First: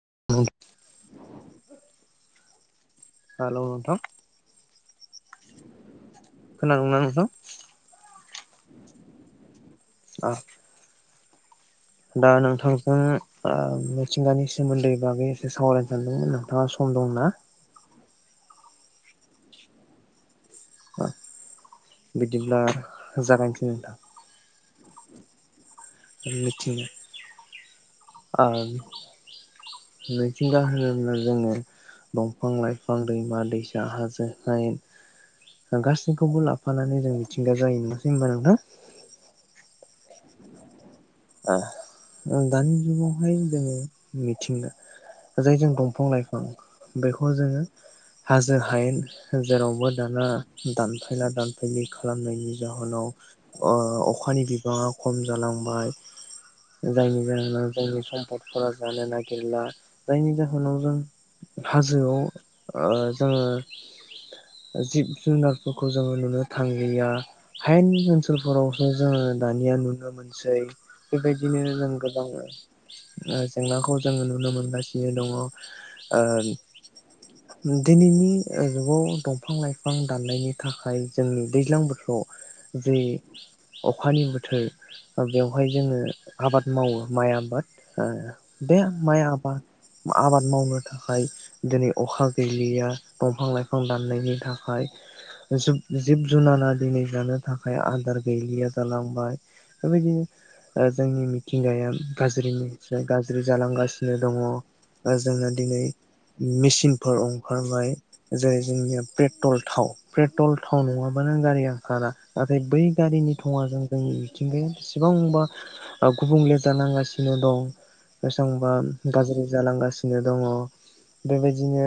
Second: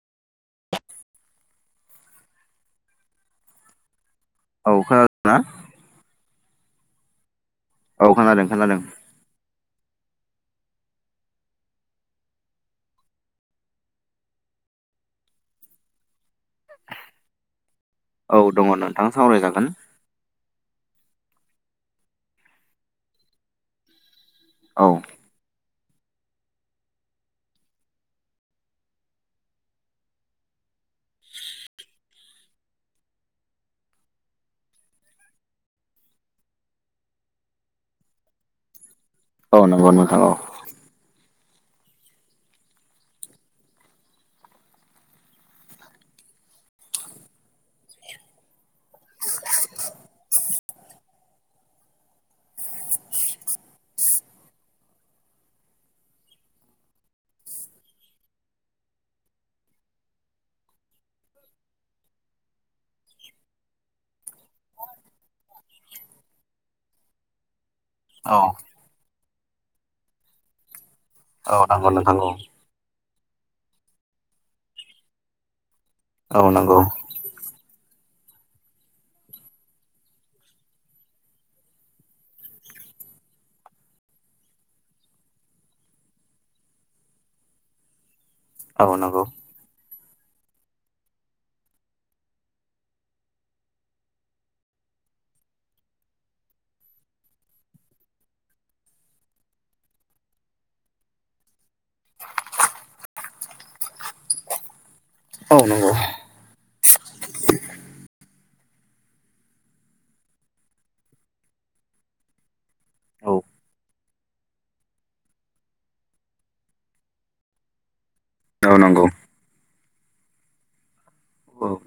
[inaudible] hello नोंथां औ खोनादो ना खोनादोंं ना नोंथां औ खोदों खोदों औ दा नोंथांजों ओ मिथिंगानि सोमोन्दै बागै एसे सावरायनो सानदोंमोन नोंथाङा सम दंना औ दङ नोंथां सावरायजागोन बिदिब्ला जागायसै नोंथां औ मिथिंगा मिथिंगा होनोब्ला जोङो दंफां लाइफां दैमा दैसा हाजो हाइेन गासैखौबो लाफानानै जों मिथिंगा जायोनासै होनबा नोंथा औ नंगौ नोंथां औ दानि जुगावहाय जोङो मिथिंगा जायजों दंफां लाइफां बेखौ जोङो हाजो हायेन जेरावबो दाना दानफायला दानफायलि खालामनायनि जाहोनाव अखानि बिबाङा खम जालांबाय जायनि जाहोनाव जोंनि सम्पदफोरा जानो नागिरला जायनि जाहोनाव जों हाजोआव जोङो जिब जुनारफोरखौ जोङो नुनो थांलिया हायेन औ ओनसोलफोरावसो जोङो दानिया नुनो मोनसै औ बेबायदिनोनो नंगौ जों नोंथां गोबां औ ओ जेंनाखौ जोङो नुनो मोनगासिनो दङ आरो औ नंगौ उम दिनैनि जुगाव दंफां लाइफां दाननायनि थाखाय जोंनि दैज्लां बोथोराव जे अखानि बोथोर बेवहाय जोङो आबाद मावो माइ आबाद बे औ माइ नंगौ आबाद आबाद मावनो थाखाय दिनै अखा गैलिया दंफां लाइफां दाननायनि थाखाय जिब जुनारा दिनै जानो थाखाय आदार गैलिया जालांबाय बेबायदिनो जोंनि मिथिंगाया गाज्रिनिफ्राय गाज्रि जालांगासिनो दङ जोंना औ दिनै नंगौ मेसिनफोर ओंखारबाय जेरै जोंनिया पेट्रल थाव पेट्रल थाव नङाबा नों गारिया ओंखारा नाथाय बै औ गारिनि थङाजों जोंनि मिथिंगाया बेसेबां बेसेबांबा ओ गुबुंले जालां गासिनो दं बेसांबा औ नंगौ औ नंगौ गाज्रि जालांगासिनो नो दङ बेबायदिनो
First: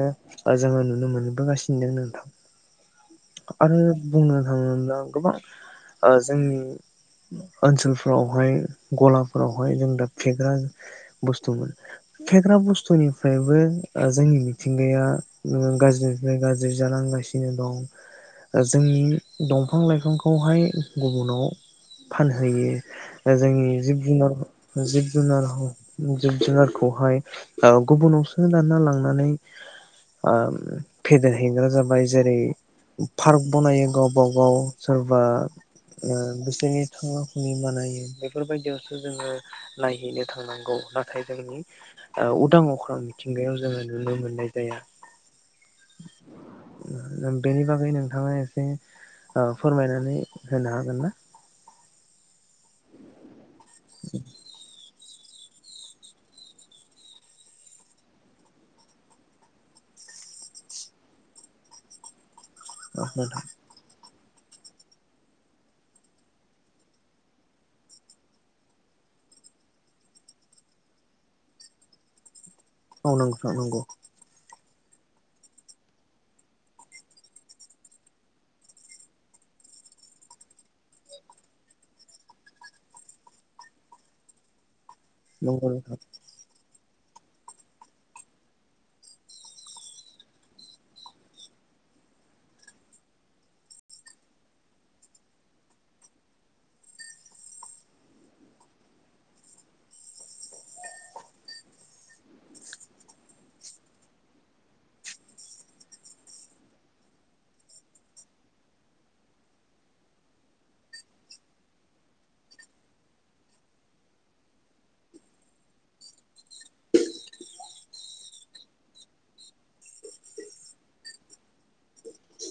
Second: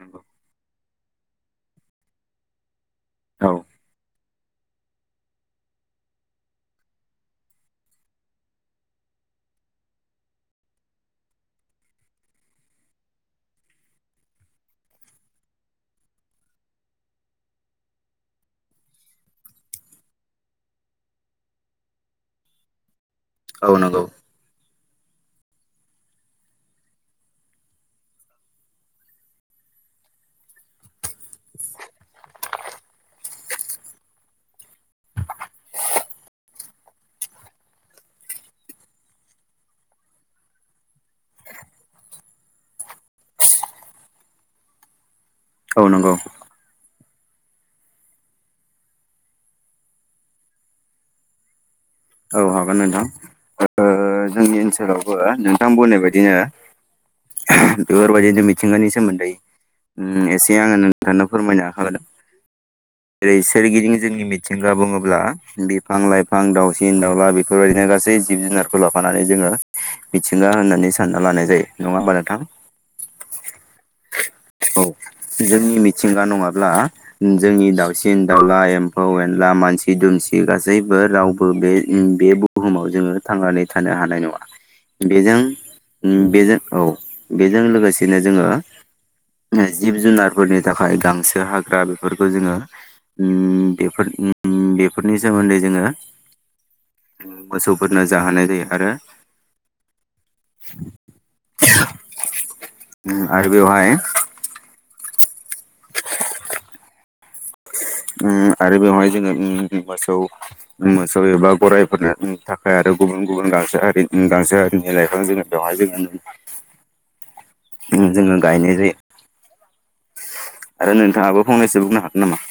ओ जोङो नुनो नुनो मोनबोगासिनो दं नोंथां औ आरो बुंनो था फोरावहाय गलाफोरावहाय जों दा फेग्रा बुस्थुमोन फेग्रा बुस्थुनिफ्रायबो जोंनि मिथिंगाया गाज्रिनिफ्राय गाज्रि जानांगासिनो दं जोंनि दंफां लाइफांखौहाय गुबुनाव फानहोयो दा औ जोंनि जिब नंगौ जुनार जिब जुनार जिब जुनारखौहाय ओ गुबुनावसो लांना लानानै ओ फेदेरहैग्रा जाबाय जेरै पार्क बनायो गावबा गाव सोरबा ओ बिसोरनि थांना थानायनि बानायो बेफोरबायदियावसो जोङो नायहैनो थांनांगौ नाथाय जोंनि ओ उदां अख्रां मिथिंगायाव जोङो नुनो मोननाय जाया औ नंगौ बेनि बागै नोंथाङा एसे ओ फोरमायनानै होनो हागोन ना औ हागोन नोंथां ओ जोंनि ओनसोलाव बो नोंथां बुंनाय बायदिनो बेफोरबायदिनो मिथिंगानि सोमोन्दै उम एसे आङो नोंथांनो फोरमायनो आखायाव लादों औ जेरै नोंथां सोरगिदिं जोंनि मि थिंगा बुङोब्ला बिफां लाइफां दाउ सिन दाउला बेफोरबायदिनो गासै जिब जुनारखौ लाफानानै जोङो मिथिंगा होननानै सानना लानाय जायो नङा होमबा नोंथां औ नंगौथ' नंगौ औ जोंनि मिथिंगा नङाब्ला जोंनि दाउसिन दाउला एम्फौ एनला मानसि दुमसि गासैबो राव बो बे उम बे बुहुमाव जोङो थांनानै थानो हानाय नङा बेजों नंगौ नोंथां उम बेजों औ बेजों लोगोसेनो जोङो जिब जुनारफोरनि थाखाय गांसो हाग्रा बेफोरखौ जोङो उम बेफोर उम बेफोरनि सोमोन्दै जोङो मोसौफोरनो जाहोनाय जायो आरो आरो बेवहाय उम आरो बेवहाय जोङो उम मोसौ मोसौ एबा गराइफोरनि थाखाय आरो गुबुन गुबुन गांसो हारि गांसो हारिनि लाइफां जोङो बेवहाय जोङो जोङो गायनाय जायो आरो नोंथाङाबो फंनैसो बुंनो हागोन नामा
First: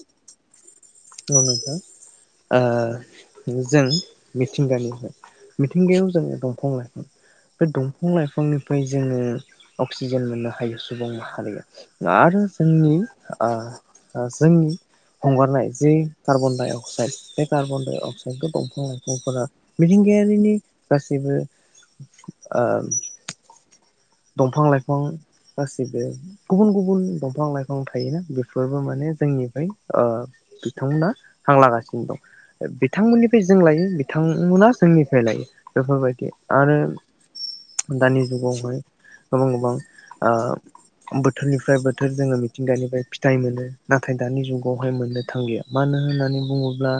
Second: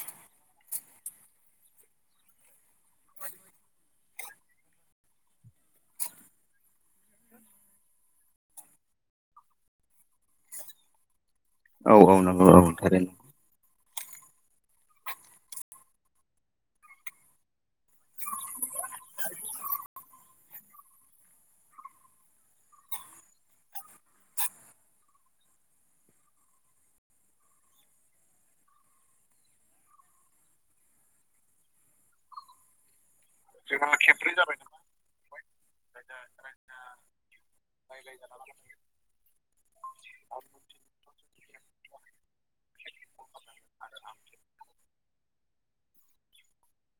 ओ नोंथां ओ जों मिथिंगानिफ्राय मिथिंगायाव जोंङो दंफां लाइफां बे दंफां लाइफांनिफ्राय जोङो अक्सिजेन मोननो हायो सुबुं मा औ हारिया औ आरो नंगौ औ जोंनि थारैनो औ ओ ओ जोंनि हंगारनाय जि कार्बन डाइ अक्साइड बे कार्बन डाइ अक्साइडखौ दंफां लाइफांफोरा मिथिंगायारिनि गासैबो ओ दंफां लाइफां गासिबो गुबुन गुबुन दंफां लाइफां थायोना बेफोरबो माने जोंनि बै ओ बिथांमोना हांलागासिनो दं बिथांमोननि जों लायो बिथांमोना जोंनिफ्राय लायो बेफोरबायदि आरो दानि जुगावहाय गोबां गोबां आ बो थोरनिफ्राय बोथोर जोङो मिथिंगानिफ्राय फिथाइ मोनो नाथाय दानि जुगावहाय मोननो थांलिया मानो होननानै बुङोब्ला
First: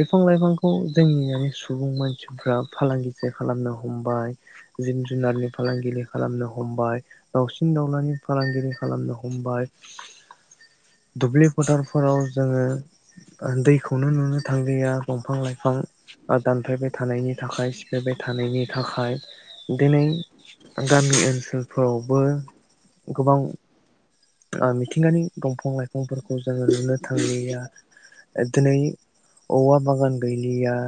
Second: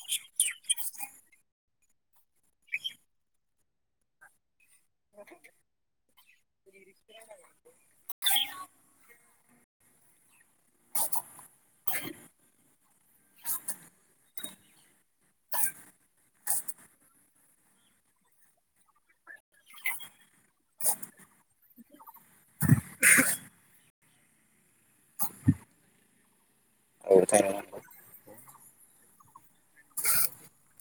बिफां लाइफांखौ जोंनि सुबुं मानसिफ्रा फालांगिसो खालामनो हमबाय जिब जुनारनि फालांगि खालामनो हमबाय दावसिन दावलानि फालांगिरि खालामनो हमबाय दुब्लि फोथारफोराव जोङो दैखौनो नुनो थांलिया दंफां लाइफां दानफायबाय थानायनि थाखाय सिफायबाय थानायनि थाखाय दिनै गामि ओनसोल फोरावबो गोबां ओ मिथिंगानि दंफां लाइफांफोरखौ जोङो नुनो थारैनो थांलिया दिनै औवा बागान गैलिया